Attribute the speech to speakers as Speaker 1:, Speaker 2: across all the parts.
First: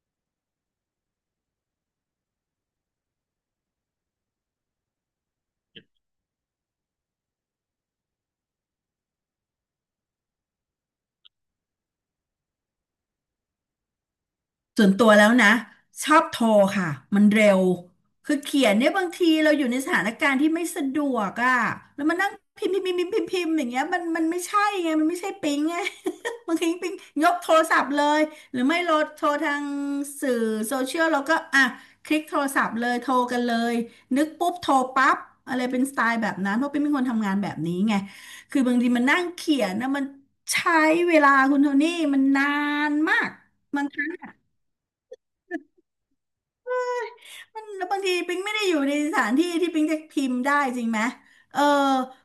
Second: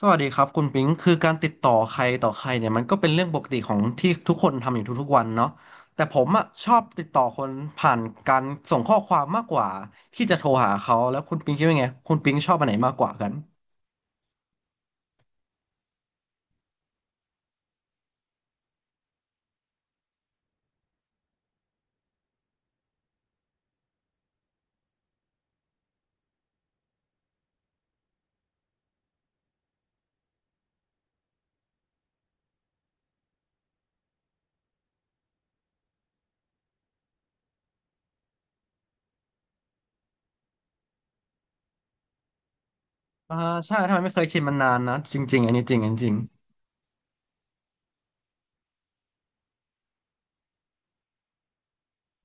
Speaker 1: สวัสดีครับคุณปิงคือการติดต่อใครต่อใครเนี่ยมันก็เป็นเรื่องปกติของที่ทุกคนทำอยู่ทุกๆวันเนาะแต่ผมอ่ะชอบติดต่อคนผ่านการส่งข้อความมากกว่าที่จะโทรหาเขาแล้วคุณปิงคิดว่าไงคุณปิงชอบอันไหนมากกว่ากัน
Speaker 2: ส่วนตัวแล้วนะชอบโทรค่ะมันเร็วคือเขียนเนี่ยบางทีเราอยู่ในสถานการณ์ที่ไม่สะดวกอ่ะแล้วมานั่งพิมพ์พิมพ์พิมพ์พิมพ์พิมพ์อย่างเงี้ยมันไม่ใช่ไงมันไม่ใช่ปิ๊งไง บางทีปิ๊งยกโทรศัพท์เลยหรือไม่โหลดโทรทางสื่อโซเชียลเราก็อ่ะคลิกโทรศัพท์เลยโทรกันเลยนึกปุ๊บโทรปั๊บอะไรเป็นสไตล์แบบนั้นเพราะปิ๊งเป็นคนทำงานแบบนี้ไงคือบางทีมันนั่งเขียนนะมันใช้เวลาคุณโทนี่มันนานมาก
Speaker 1: อ่าใช่ถ้ามันไม่เคยชินมันนานนะจริงๆอันนี้จริงอันนี้จริง
Speaker 2: มันแล้วบางทีปิงไม่ได้อยู่ในสถานที่ที่ปิงจะพิมพ์ได้จริงไหมเออ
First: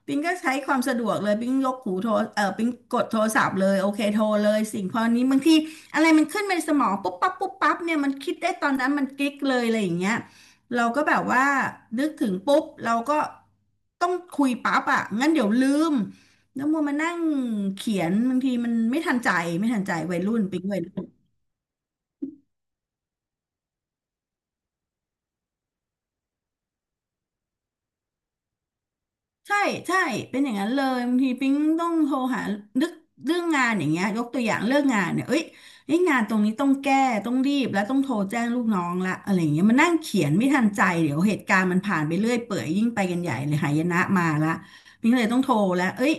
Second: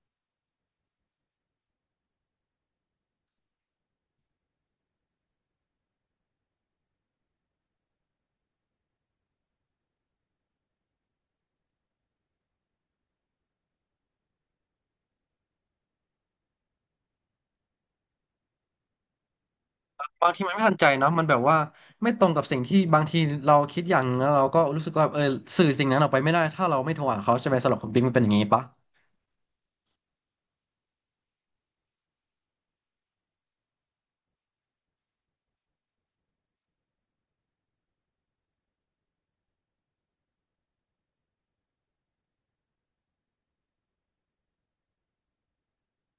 Speaker 2: ปิงก็ใช้ความสะดวกเลยปิงยกหูโทรเออปิงกดโทรศัพท์เลยโอเคโทรเลยสิ่งพอนี้บางทีอะไรมันขึ้นมาในสมองปุ๊บปั๊บปุ๊บปั๊บเนี่ยมันคิดได้ตอนนั้นมันกิ๊กเลยอะไรอย่างเงี้ยเราก็แบบว่านึกถึงปุ๊บเราก็ต้องคุยปั๊บอ่ะงั้นเดี๋ยวลืมแล้วมัวมานั่งเขียนบางทีมันไม่ทันใจไม่ทันใจวัย
Speaker 1: บาง
Speaker 2: รุ่
Speaker 1: ที
Speaker 2: น
Speaker 1: มัน
Speaker 2: ปิ๊
Speaker 1: ไม่
Speaker 2: ง
Speaker 1: ทัน
Speaker 2: วัย
Speaker 1: ใจ
Speaker 2: รุ่
Speaker 1: เนาะ
Speaker 2: น
Speaker 1: มันแบบว่าไม่ตรงกับสิ่งที่บางทีเราคิดอย่างนึงแล้วเราก็รู้สึกว่าเออสื่อสิ่งนั้นออกไปไม่ได้ถ้าเราไม่โทรหาเขาใช่ไหมสำหรับคุณปิงมันเป็นอย่างนี้ปะ
Speaker 2: ใช่ใช่เป็นอย่างนั้นเลยบางทีปิ๊งต้องโทรหานึกเรื่องงานอย่างเงี้ยยกตัวอย่างเรื่องงานเนี่ยเอ้ยงานตรงนี้ต้องแก้ต้องรีบแล้วต้องโทรแจ้งลูกน้องละอะไรอย่างเงี้ยมันนั่งเขียนไม่ทันใจเดี๋ยวเหตุการณ์มันผ่านไปเรื่อยเปื่อยยิ่งไปกันใหญ่เลยหายนะมาละปิ๊งเลยต้องโทรแล้วเอ้ย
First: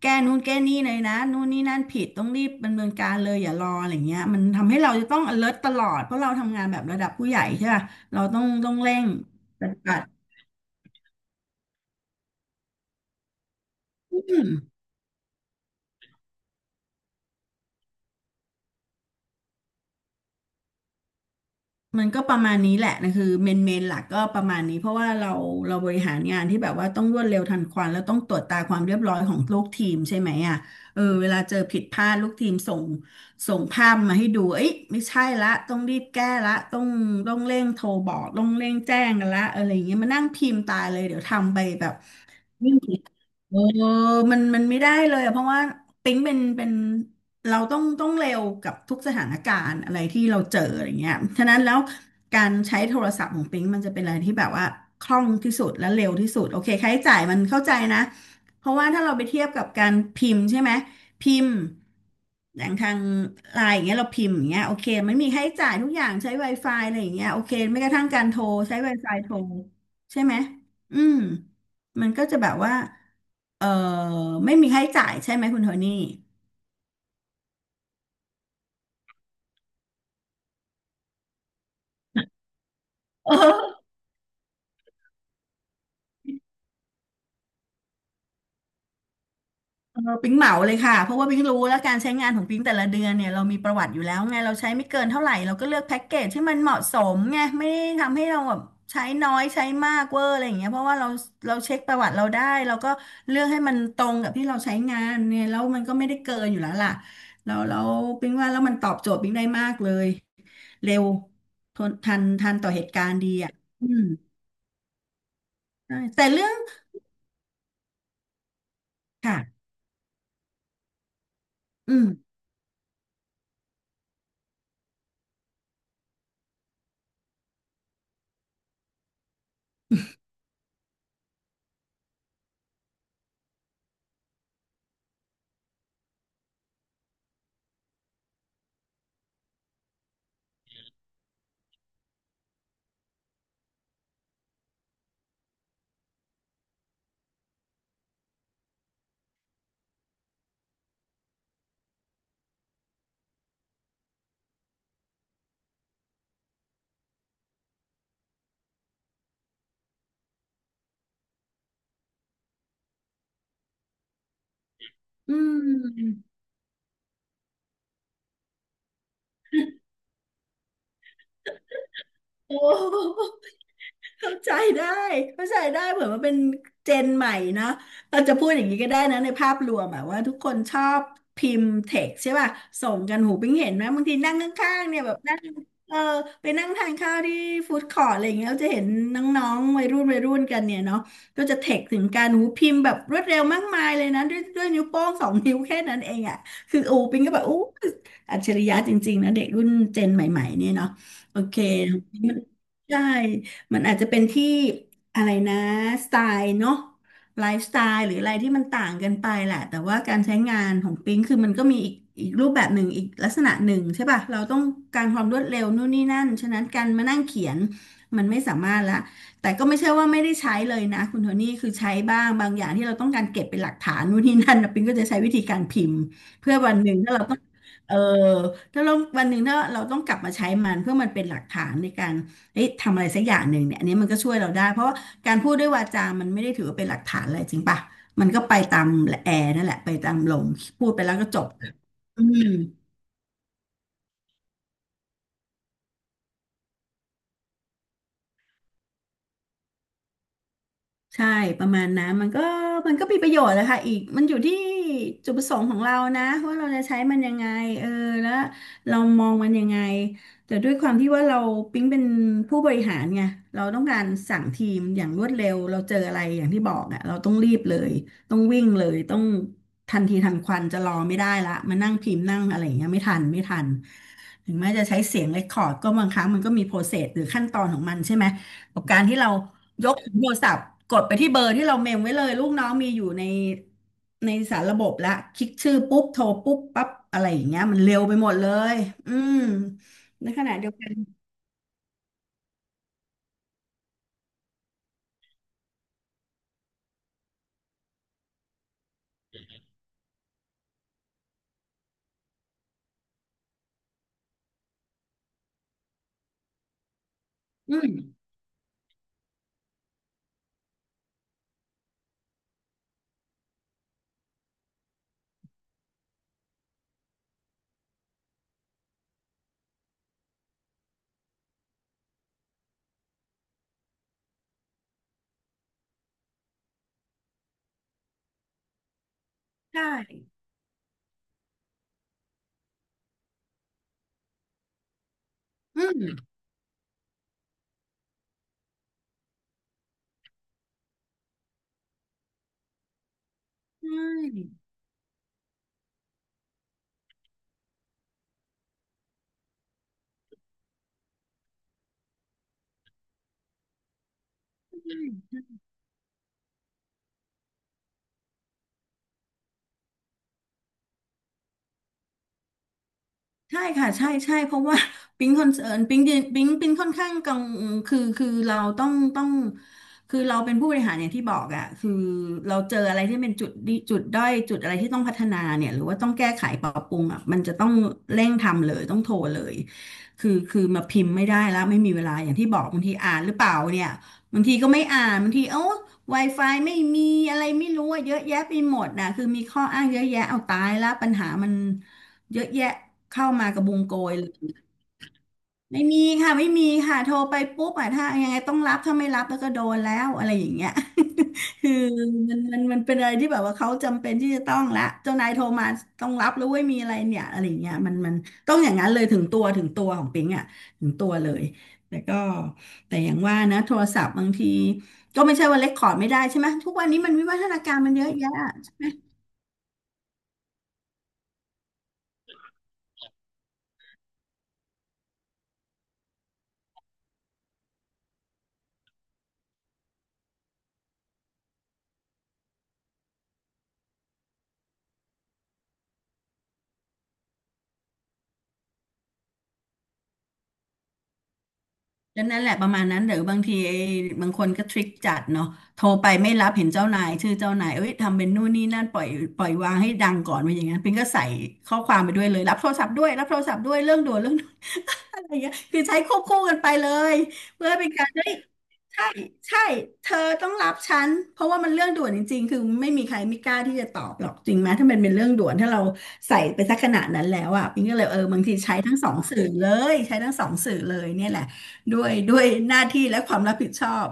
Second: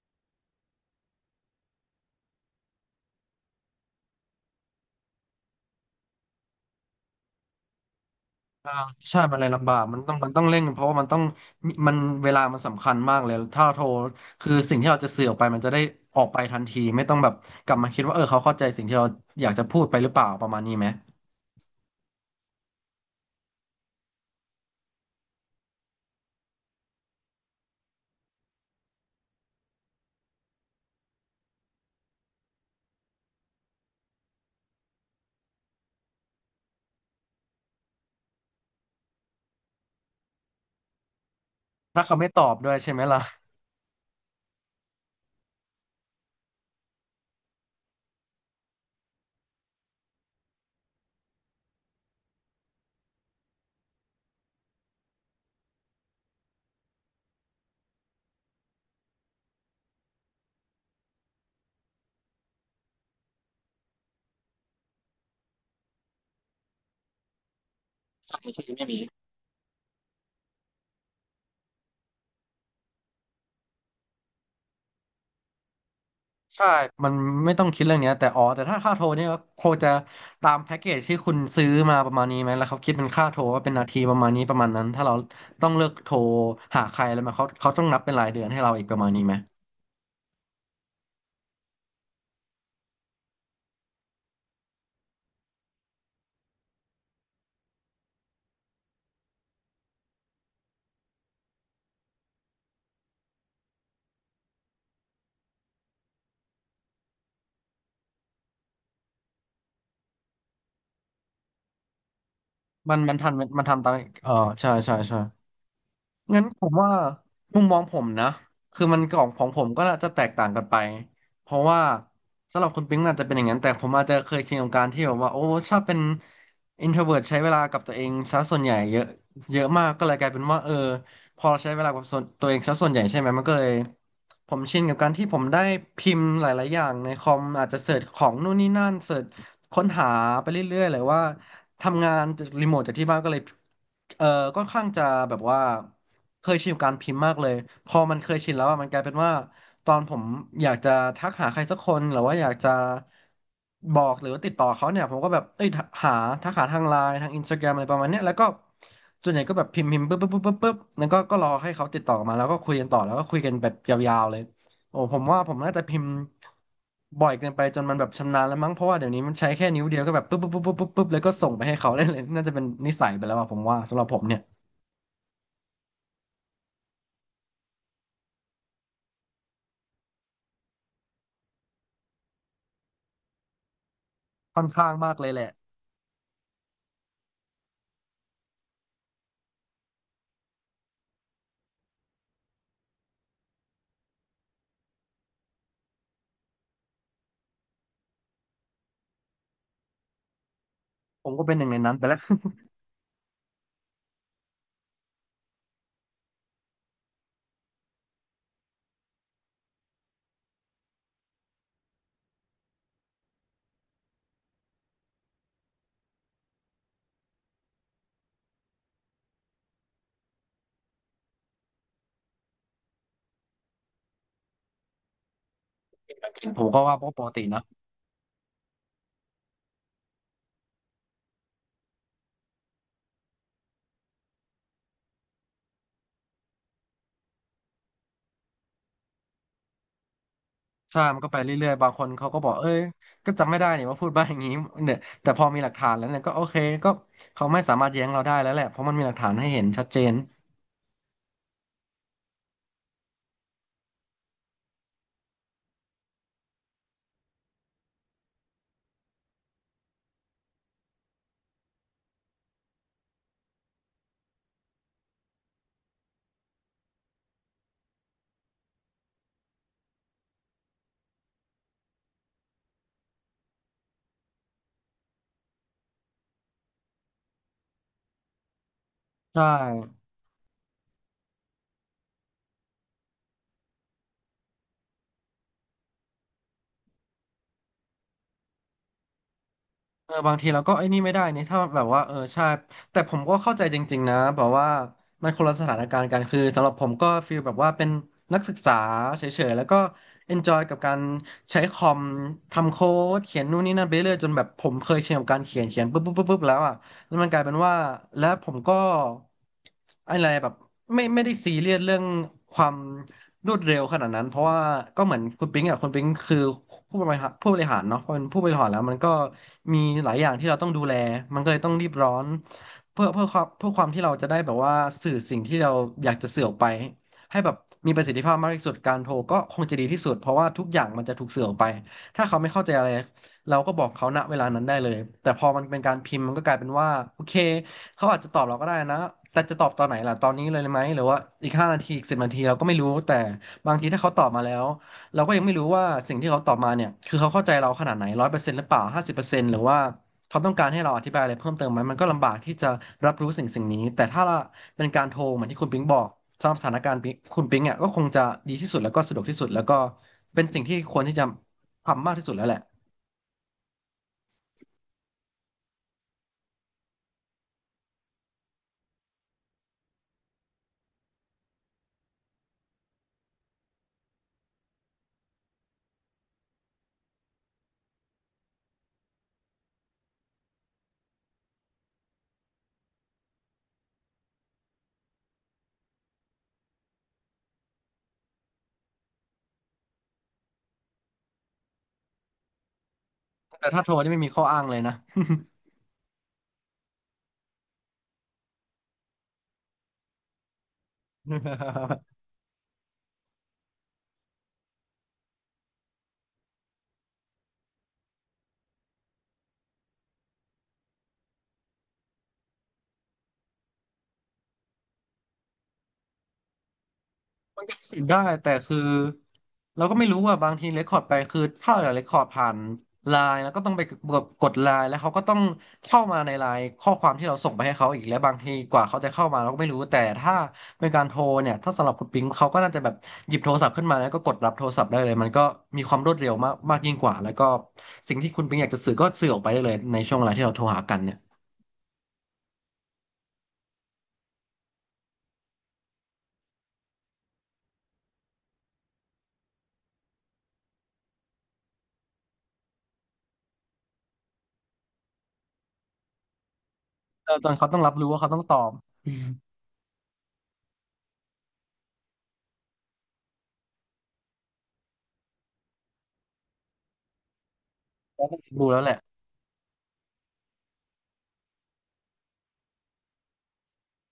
Speaker 2: แก้นู่นแก้นี่เลยนะนู่นนี่นั่นผิดต้องรีบดำเนินการเลยอย่ารออะไรเงี้ยมันทำให้เราจะต้อง alert ตลอดเพราะเราทำงานแบบระดับผู้ใหญ่ใช่ป่ะเราต้องต้
Speaker 1: อ่า
Speaker 2: องเร่ง
Speaker 1: ใช่มันเลย
Speaker 2: ป
Speaker 1: ลำบา
Speaker 2: ฏิ
Speaker 1: ก
Speaker 2: บั
Speaker 1: มัน
Speaker 2: ติ
Speaker 1: ต้องมันต้องเร่งเพราะว่ามันต้องมีมันเวลามันสำคัญมากเลยถ้าเราโทรคือสิ่งที่เราจะสื่อออกไปมันจะได้ออกไปทันทีไม่ต้องแบบกลับมาคิดว่าเออเขาเข้าใจสิ่งที่เราอยากจะพูดไปหรือเปล่าประมาณนี้ไหม
Speaker 2: มันก็ประมาณนี้แหละนะคือเมนหลักก็ประมาณนี้เพราะว่าเราบริหารงานที่แบบว่าต้องรวดเร็วทันควันแล้วต้องตรวจตาความเรียบร้อยของลูกทีมใช่ไหมอ่ะเออเวลาเจอผิดพลาดลูกทีมส่งภาพมาให้ดูเอ้ยไม่ใช่ละต้องรีบแก้ละต้องเร่งโทรบอกต้องเร่งแจ้งกันละอะไรอย่างเงี้ยมานั่งพิมพ์ตายเลยเดี๋ยวทำไปแบบ
Speaker 1: ถ้าเขาไม่ตอบด้
Speaker 2: ไม่
Speaker 1: วยใช่
Speaker 2: มี
Speaker 1: ไหมล่ะ
Speaker 2: เออมันมันไม่ได้เลยอะเพราะว่าปิ๊งเป็นเราต้องเร็วกับทุกสถานการณ์อะไรที่เราเจออะไรเงี้ยฉะนั้นแล้วการใช้โทรศัพท์ของปิ๊งมันจะเป็นอะไรที่แบบว่าคล่องที่สุดและเร็วที่สุดโอเคค่าใช้จ่ายมันเข้าใจนะเพราะว่าถ้าเราไปเทียบกับการพิมพ์ใช่ไหมพิมพ์อย่างทางไลน์อย่างเงี้ยเราพิมพ์อย่างเงี้ยโอเคมันมีค่าใช้จ่ายทุกอย่างใช้ Wi-Fi อะไรอย่างเงี้ยโอเคไม่กระทั่งการโทรใช้ Wi-Fi โทรใช่ไหมอืม มันก็จะแบบว่าเออไม่มีค่าใช้จ่ายใช่ไหมคุณโทนี่
Speaker 1: ใช่มันไม่ต้องคิดเรื่องเนี้ยแต่อ๋อแต่ถ้าค่าโทรเนี่ยก็คงจะตามแพ็กเกจที่คุณซื้อมาประมาณนี้ไหมแล้วเขาคิดเป็นค่าโทรว่าเป็น
Speaker 2: เออ
Speaker 1: นาทีประมาณนี้ประมาณนั้นถ้าเราต้องเลือกโทรหาใครอะไรมาเขาต้องนับเป็นรายเดือนให้เราอีกประมาณนี้ไหม
Speaker 2: เออปิ๊งเหมาเลยค่ะเพราะว่าปิ๊งรู้แล้วการใช้งานของปิ๊งแต่ละเดือนเนี่ยเรามีประวัติอยู่แล้วไงเราใช้ไม่เกินเท่าไหร่เราก็เลือกแพ็กเกจที่มันเหมาะสมไงไม่ได้ทำให้เราแบบใช้น้อยใช้มากเวอร์อะไรอย่างเงี้ยเพราะว่าเราเช็คประวัติเราได้เราก็เลือกให้มันตรงกับที่เราใช้งานเนี่ยแล้วมันก็ไม่ได้เกินอยู่แล้วล่ะแล้วปิ๊งว่าแล้วมันตอบโจทย์ปิ๊งได้มากเลยเร็วทนทันต่อเหตุ
Speaker 1: มัน
Speaker 2: กา
Speaker 1: มั
Speaker 2: ร
Speaker 1: น
Speaker 2: ณ์
Speaker 1: ทั
Speaker 2: ดี
Speaker 1: น
Speaker 2: อ่ะ
Speaker 1: มันทำ
Speaker 2: อื
Speaker 1: ตาม
Speaker 2: ม
Speaker 1: เออใช่ใช่ใช่
Speaker 2: ใช่แต่
Speaker 1: งั้น
Speaker 2: เรื่อง
Speaker 1: ผมว่ามุมมองผมนะคือมันของผ
Speaker 2: ค่ะ
Speaker 1: มก็น่าจะแตกต่างกันไปเพราะว่า
Speaker 2: อืม
Speaker 1: สำหรับคุณปิ๊งอาจจะเป็นอย่างนั้นแต่ผมอาจจะเคยชินกับการที่แบบว่าโอ้ชอบเป็น introvert ใช้เวลากับตัวเองซะส่วนใหญ่เยอะเยอะมากก็เลยกลายเป็นว่าเออพอเราใช้เวลากับส่วนตัวเองซะส่วนใหญ่ใช่ไหมมันก็เลยผมชินกับการที่ผมได้พิมพ์หลายๆอย่างในคอมอาจจะเสิร์ชของนู่นนี่นั่นเสิร์ชค้นหาไปเรื่อยๆเลยว่า ทำงานรีโมทจากที่บ้านก็เลยเอ่อค่อนข้างจะแบบว่าเคยชินกับการพิมพ์มากเลยพอมันเคยชินแล้วอะมันกลายเป็นว่าตอนผมอยากจะทักหาใครสักคนหรือว่าอยากจะบอกหรือว่าติดต่อเขาเนี่ยผมก็แบบเอ้ยหาทักหาทางไลน์ทางอินสตาแกรมอะไรประมาณเนี้ยแล้วก็ส่วนใหญ่ก็แบบพิมพ์ปุ๊บปุ๊บปุ๊บปุ๊บปุ๊บแล้วก็รอให้เขาติดต่อมาแล้วก็คุยกันต่อแล้วก็คุยกันแบบยาวๆเลย โอ้ผม
Speaker 2: อื
Speaker 1: ว่าผมน่าจะพิมพ์
Speaker 2: ม
Speaker 1: บ่อยเกินไปจนมันแบบชำนาญแล้วมั้งเพราะว่าเดี๋ยวนี้มันใช้แค่นิ้วเดียวก็แบบปุ๊บปุ๊บปุ๊บปุ๊บปุ๊บป๊บแล้วก็ส่งไปให้เขา ได้เลยน่าจะ
Speaker 2: โอ้
Speaker 1: เป็นนิสัยไปแล้วอะผมว่าสำหรับผม
Speaker 2: เข้า
Speaker 1: เนี่ย
Speaker 2: ใจได้เข้าใจได้เผื่อมันเป็นเจนใหม่นะเราจะพูดอย่างนี้ก็ได้นะในภาพรวมอะว่าทุกคนชอบพิมพ์เท็กใช่ป่ะส่งกันหูปิ้งเห็นไหมบางทีนั่งข
Speaker 1: ค่อน
Speaker 2: ้างๆ
Speaker 1: ข้าง
Speaker 2: เนี่ยแบ
Speaker 1: มาก
Speaker 2: บ
Speaker 1: เลย
Speaker 2: นั่
Speaker 1: แห
Speaker 2: ง
Speaker 1: ละ
Speaker 2: เออไปนั่งทานข้าวที่ฟู้ดคอร์ทอะไรอย่างเงี้ยเราจะเห็นน้องๆวัยรุ่นวัยรุ่นกันเนี่ยเนาะก็จะเท็กถึงการหูพิมพ์แบบรวดเร็วมากมายเลยนะด้วยนิ้วโป้ง2 นิ้วแค่นั้นเองอะคือโอ้ปิ้งก็แบบอู้อัจฉริยะจริงๆนะเด็กรุ่นเจนใหม่ๆเนี่ยเนาะ
Speaker 1: ผม
Speaker 2: โอ
Speaker 1: ก็เป็
Speaker 2: เค
Speaker 1: นหนึ่งในนั้นไปแล้ว
Speaker 2: ใช่ มันอาจจะเป็นที่อะไรนะสไตล์เนาะไลฟ์สไตล์หรืออะไรที่มันต่างกันไปแหละแต่ว่าการใช้งานของปิ๊งคือมันก็มีอีกรูปแบบหนึ่งอีกลักษณะหนึ่งใช่ป่ะเราต้องการความรวดเร็วนู่นนี่นั่นฉะนั้นการมานั่งเขียนมันไม่สามารถละแต่ก็ไม่ใช่ว่าไม่ได้ใช้เลยนะคุณโทนี่คือใช้บ้างบางอย่างที่เราต้องการเก็บเป็นหลักฐานนู่นนี่นั่นนะปิ๊งก็จะใช้วิธีการพิมพ์เพื่ อ
Speaker 1: ผม
Speaker 2: วัน
Speaker 1: ก็
Speaker 2: หนึ่
Speaker 1: ว่า
Speaker 2: งถ้า
Speaker 1: ป
Speaker 2: เรา
Speaker 1: ก
Speaker 2: ต้อง
Speaker 1: ตินะ
Speaker 2: เออถ้าเราวันหนึ่งถ้าเราต้องกลับมาใช้มันเพื่อมันเป็นหลักฐานในการ เอ้ยทำอะไรสักอย่างหนึ่งเนี่ยอันนี้มันก็ช่วยเราได้เพราะว่าการพูดด้วยวาจามันไม่ได้ถือว่าเป็นหลักฐานอะไรจริงป่ะ มันก็ไปตามแอร์นั่นแหละไปตามลมพูด
Speaker 1: ใช่
Speaker 2: ไปแล้ว
Speaker 1: มัน
Speaker 2: ก็
Speaker 1: ก็ไป
Speaker 2: จบ
Speaker 1: เรื่อยๆบางคน
Speaker 2: อื
Speaker 1: เขาก็
Speaker 2: ม
Speaker 1: บอกเอ้ยก็จำไม่ได้เนี่ยว่าพูดบ้าอย่างนี้เนี่ยแต่พอมีหลักฐานแล้วเนี่ยก็โอเคก็เขาไม่สามารถแย้งเราได้แล้วแหละเพราะมันมีหลักฐานให้เห็นชัดเจน
Speaker 2: ใช่ประมาณนั้นมันก็มีประโยชน์แหละค่ะอีกมันอยู่ที่จุดประสงค์ของเรานะว่าเราจะใช้มันยังไงเออแล้วเรามองมันยังไงแต่ด้วยความที่ว่าเราปิ๊งเป็นผู้บริหารไงเราต้องการสั่งทีมอย่างรวดเร็วเราเจออะไรอย่างที่บอกอ่ะเราต้องรีบเลยต้องวิ่งเลยต้องทันทีทันควันจะรอไม่ได้ละมานั่งพิมพ์นั่งอะไรอย่างเงี้ยไม่ทันไม่ทันถึงแม้จะใช้เสียงเรคคอร์ดก็บางครั้งมันก็มีโปรเซสหรือขั้นตอนของมันใช่ไหมกับการที่เรา
Speaker 1: ใช่
Speaker 2: ยกโทรศัพท์กดไปที่เบอร์ที่เราเมมไว้เลยลูกน้องมีอยู่ในในสารระบบละคลิกชื่อปุ๊บโทรปุ๊บปั๊บอะไรอย่างเงี้ยมันเร็วไปหมดเลยอืม
Speaker 1: เออ
Speaker 2: ใน
Speaker 1: บาง
Speaker 2: ข
Speaker 1: ที
Speaker 2: ณะ
Speaker 1: เรา
Speaker 2: เดีย
Speaker 1: ก็
Speaker 2: ว
Speaker 1: ไอ้
Speaker 2: กัน
Speaker 1: นี่ไม่ได้นี่ถ้าแบบว่าเออใช่แต่ผมก็เข้าใจจริงๆนะแบบว่ามันคนละสถานการณ์กันคือสำหรับผมก็ฟีลแบบว่าเป็นนักศึกษาเฉยๆแล้วก็ enjoy กับการใช้คอมทำโค้ดเขียนนู่นนี่นั่นไปเรื่อยจนแบบผมเคยชินกับการเขียนปุ๊บปุ๊บปุ๊บปุ๊บแล้วอ่ะ แล้วมันกลายเป็น
Speaker 2: อื
Speaker 1: ว่า
Speaker 2: ม
Speaker 1: แล้วผมก็อะไรแบบไม่ได้ซีเรียสเรื่องความรวดเร็วขนาดนั้นเพราะว่าก็เหมือนคุณปิ๊งอ่ะคุณปิ๊งคือผู้บริหารเนาะพอเป็นผู้บริหารแล้วมันก็มีหลายอย่างที่เราต้องดูแลมันก็เลยต้องรีบร้อนเพื่อเพื่อความเพื่อความที่เราจะได้แบบว่าสื่อสิ่งที่เราอยากจะสื่อออกไปให้แบบมีประสิทธิภาพมากที่สุดการโทรก็คงจะ
Speaker 2: ใช่
Speaker 1: ดีที่สุดเพราะว่าทุกอย่างมันจะถูกสื่อออกไปถ้าเขาไม่เข้าใจอะไร เราก็บอกเขาณเวลานั้นได้เลยแต่พอมันเป็น
Speaker 2: อื
Speaker 1: การ
Speaker 2: ม
Speaker 1: พิมพ์มันก็กลายเป็นว่าโอเคเขาอาจจะตอบเราก็ได้นะแต่จะตอบตอนไหนล่ะตอนนี้เลยไหมหรือว่าอีก5 นาทีอีก10 นาทีเราก็ไม่รู้แต่บางที
Speaker 2: ใช่
Speaker 1: ถ้าเขาตอบมาแล้วเราก็ยังไม่รู้ว่าสิ่งที่เขาตอบมาเนี่ยคือเขาเข้าใจเราขนาดไหน100%หรือเปล่า50%หรือว่าเขาต้องการให้เราอธิบายอะไรเพิ่มเติมไหมมันก็ลำบากที่จะรับรู้สิ่งนี้แต่ถ้าเป็นการโทรเหมือนที่คุณปิ๊งบอกสำหรับสถานการณ์ปิ๊งคุณปิ๊งเนี่ยก็คงจะดีที่สุดแล้วก็สะดวกที่สุดแล้วก็เป็นสิ่งที่ควรที่จะทำมากที่สุดแล้วแหละ
Speaker 2: ใช่ค่ะใช่ใช่เพราะว่า ปิ๊งคอนเซิร์นปิ๊งเนยปิ๊งค่อนข้างกังคือเราต้องคือเราเป็นผู้บริหารอย่างที่บอกอ่ะคือเราเจออะไรที่เป็นจุดดีจุดด้อยจุดอะไรที่ต้องพัฒนาเนี่ยหรือว่าต้องแก้ไขปรับปรุงอ่ะมันจะต้องเร่งทำเลยต้องโทรเลยคือมาพิมพ์ไม่ได้แล้วไม่มีเวลาอย่างที่บอกบางทีอ่านหรือเปล่าเนี่ยบางทีก็ไม่อ่านบางทีเอ้า Wi-Fi ไม่มีอะไรไม่รู้อะเยอะแยะไปหมดนะคือมีข้ออ้างเยอะแยะเอาตายแล้วปัญหามัน เยอะแยะเข้ามากระ
Speaker 1: แต่
Speaker 2: บุง
Speaker 1: ถ้าโทร
Speaker 2: โก
Speaker 1: นี่
Speaker 2: ย
Speaker 1: ไม่
Speaker 2: เล
Speaker 1: มีข้อ
Speaker 2: ย
Speaker 1: อ้างเลยนะ
Speaker 2: ไม่มีค่ะไม่มีค่ะโทรไปปุ๊บอ่ะถ้ายังไงต้องรับถ้าไม่รับแล้วก็โดนแล้วอะไรอย่างเงี้ย คือ มันเป็นอะไรที่แบบว่าเขาจำเป็นที่จะต้องละเจ้านายโทรมาต้องรับแล้วเว้ยมีอะไรเนี่ยอะไรอย่างเงี้ยมันต้องอย่างนั้นเลยถึงตัวของปิงอ่ะถึงตัวเลยแต่ก็แต่อย่างว่านะโทรศัพท์บางทีก็ไม่ใช่ว่าเล็กคอร์ดไม่ได้ใช่ไหมทุกวันนี้มันวิวัฒนา
Speaker 1: มัน
Speaker 2: กา
Speaker 1: ก็
Speaker 2: รมัน
Speaker 1: สิท
Speaker 2: เย
Speaker 1: ธิ์
Speaker 2: อะ
Speaker 1: ได้
Speaker 2: แยะ
Speaker 1: แต่คือเราก็ไม่รู้ว่าบางทีเรคคอร์ดไปคือถ้าเราอยากเรคคอร์ดผ่านไลน์แล้วก็ต้องไปกดไลน์แล้วเขาก็ต้องเข้ามาในไลน์ข้อความที่เราส่งไปให้เขาอีกแล้วบางทีกว่าเขาจะเข้ามาเราก็ไม่รู้แต่ถ้าเป็นการโทรเนี่ยถ้าสำหรับคุณปิงเขาก็น่าจะแบบหยิบโทรศัพท์ขึ้นมาแล้วก็กดรับโทรศัพท์ได้เลยมันก็มีความรวดเร็วมากมากยิ่งกว่าแล้วก็สิ่งที่คุณปิงอยากจะสื่อก็สื่อออกไปได้เลยในช่วงเวลาที่เราโทรหากันเนี่ย
Speaker 2: ก็นั่นแหละประมาณนั้นหรือบางทีไอ้บางคนก็ทริคจัดเนาะโทรไปไม่รับเห็นเจ้านายชื่อเจ้านายเอ้ยทำเป็นนู่นนี่นั่นปล่อยวางให้ดังก่อนไปอย่างนั้นปิงก็ใส่ข้อความไปด้วยเลยรับโทรศัพท์ด้วยรับโทรศัพท์ด้วยเรื่องด่วนเรื่องด่วนอะไรเงี้ยคือใช้ควบคู่กันไปเลย
Speaker 1: ตออจนเขา
Speaker 2: เพื่อ
Speaker 1: ต้อง
Speaker 2: เป็
Speaker 1: รั
Speaker 2: น
Speaker 1: บ
Speaker 2: กา
Speaker 1: รู้
Speaker 2: ร
Speaker 1: ว่า
Speaker 2: ได้
Speaker 1: เขาต้องตอบ
Speaker 2: ใช่ใช่เธอต้องรับฉันเพราะว่ามันเรื่องด่วนจริงๆคือไม่มีใครไม่กล้าที่จะตอบหรอกจริงไหมถ้ามันเป็นเรื่องด่วนถ้าเราใส่ไปสักขนาดนั้นแล้วอ่ะปิงก็เลยเออบางที
Speaker 1: ดู
Speaker 2: ใช้
Speaker 1: แล้วแห
Speaker 2: ทั้
Speaker 1: ละ
Speaker 2: งสองสื่อเลยใช้ทั้งสองสื่อเลยเนี่ยแหละด้วยหน้าที่และความรับผิดชอบ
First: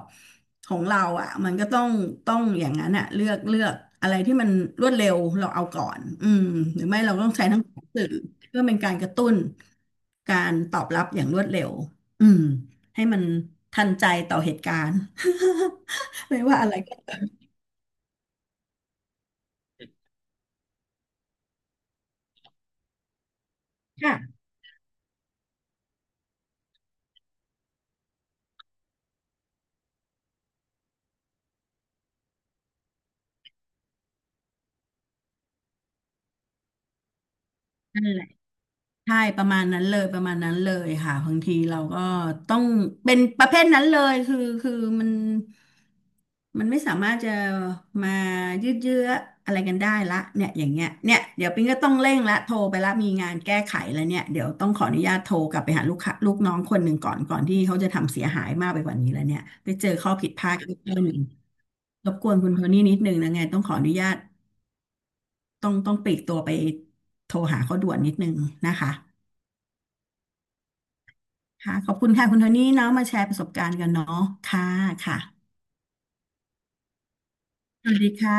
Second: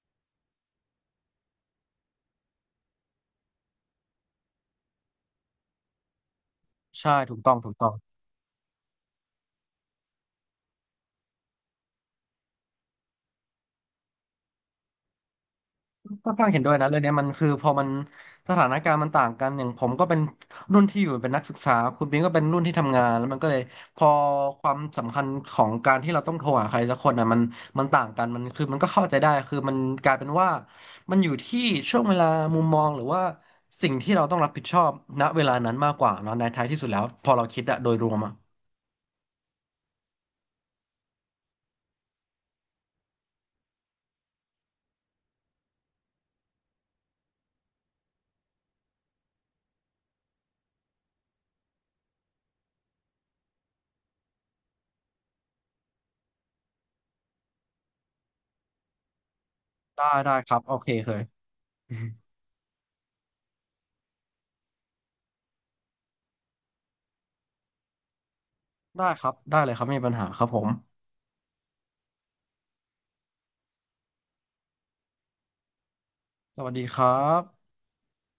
Speaker 2: ของเราอ่ะมันก็ต้องต้องอย่างนั้นอ่ะเลือกอะไรที่มันรวดเร็วเราเอาก่อนอืมหรือไม่
Speaker 1: ใช่
Speaker 2: เราต้อง
Speaker 1: ถูก
Speaker 2: ใช้
Speaker 1: ต้อง
Speaker 2: ทั้ง
Speaker 1: ถู
Speaker 2: ส
Speaker 1: ก
Speaker 2: อง
Speaker 1: ต้อง
Speaker 2: สื่อเพื่อเป็นการกระตุ้นการตอบรับอย่างรวดเร็วอืม ให้มันทันใจต่อเหตุการณ์
Speaker 1: ค่ อน
Speaker 2: ไม่
Speaker 1: ข้าง
Speaker 2: ว่า
Speaker 1: เห็น
Speaker 2: อะ
Speaker 1: ด้ว
Speaker 2: ไร
Speaker 1: ยนะ
Speaker 2: ก็
Speaker 1: เรื่องเนี้ยมันคือพอมันสถานการณ์มันต่างกันอย่างผมก็เป็นรุ่นที่อยู่เป็นนักศึกษาคุณบิงก็เป็นรุ่นที่ทำงานแล้วมันก็เลยพอ
Speaker 2: ค่ะ
Speaker 1: ความสำคัญของการที่เราต้องโทรหาใครสักคนอ่ะมันต่างกันมันคือมันก็เข้าใจได้คือมันกลายเป็นว่ามันอยู่ที่ช่วงเวลามุมมองหรือว่าสิ่งที่เราต้องรับผิดชอบณเวลานั้นมากกว่าเนาะในท้ายที่สุดแล้วพอเราคิดอะโดย
Speaker 2: นั่
Speaker 1: ร
Speaker 2: น
Speaker 1: วม
Speaker 2: แหละ
Speaker 1: อะ
Speaker 2: ใช่ประมาณนั้นเลยประมาณนั้นเลยค่ะบางทีเราก็ต้องเป็นประเภทนั้นเลยคือมันมันไม่สามารถจะมายืดเยื้ออะไรกันได้ละเนี่ยอย่างเงี้ยเนี่ยเดี๋ยวปิ๊งก็ต้องเร่งละโทรไปละมีงานแก้ไขแล้วเนี่ยเดี๋ยวต้องขออนุญาตโทรกลับไปหาลูกค้าลูกน้องคนหนึ่งก่อนที่เขาจะทำเสียหายมากไปกว่านี้แล้วเนี่ยไปเจอ
Speaker 1: ได้
Speaker 2: ข้อผิด
Speaker 1: ได้
Speaker 2: พ
Speaker 1: ค
Speaker 2: ลา
Speaker 1: รั
Speaker 2: ด
Speaker 1: บโอ
Speaker 2: อีก
Speaker 1: เค
Speaker 2: เรื่องห
Speaker 1: เค
Speaker 2: นึ่ง
Speaker 1: ย
Speaker 2: รบกวนคุณโทนี่นิดนึงนะไงต้องขออนุญาตต้องปลีกตัวไปโทรหาเขาด่วนนิดนึงนะคะ
Speaker 1: ได้ครับได้เลยครับไม่มีปัญหาครับผม
Speaker 2: ค่ะขอบคุณค่ะคุณโทนี่เนาะมาแชร์ประสบการณ์กันเนาะค่ะค่ะ
Speaker 1: สวัสดีครับ
Speaker 2: สวัสดีค่ะ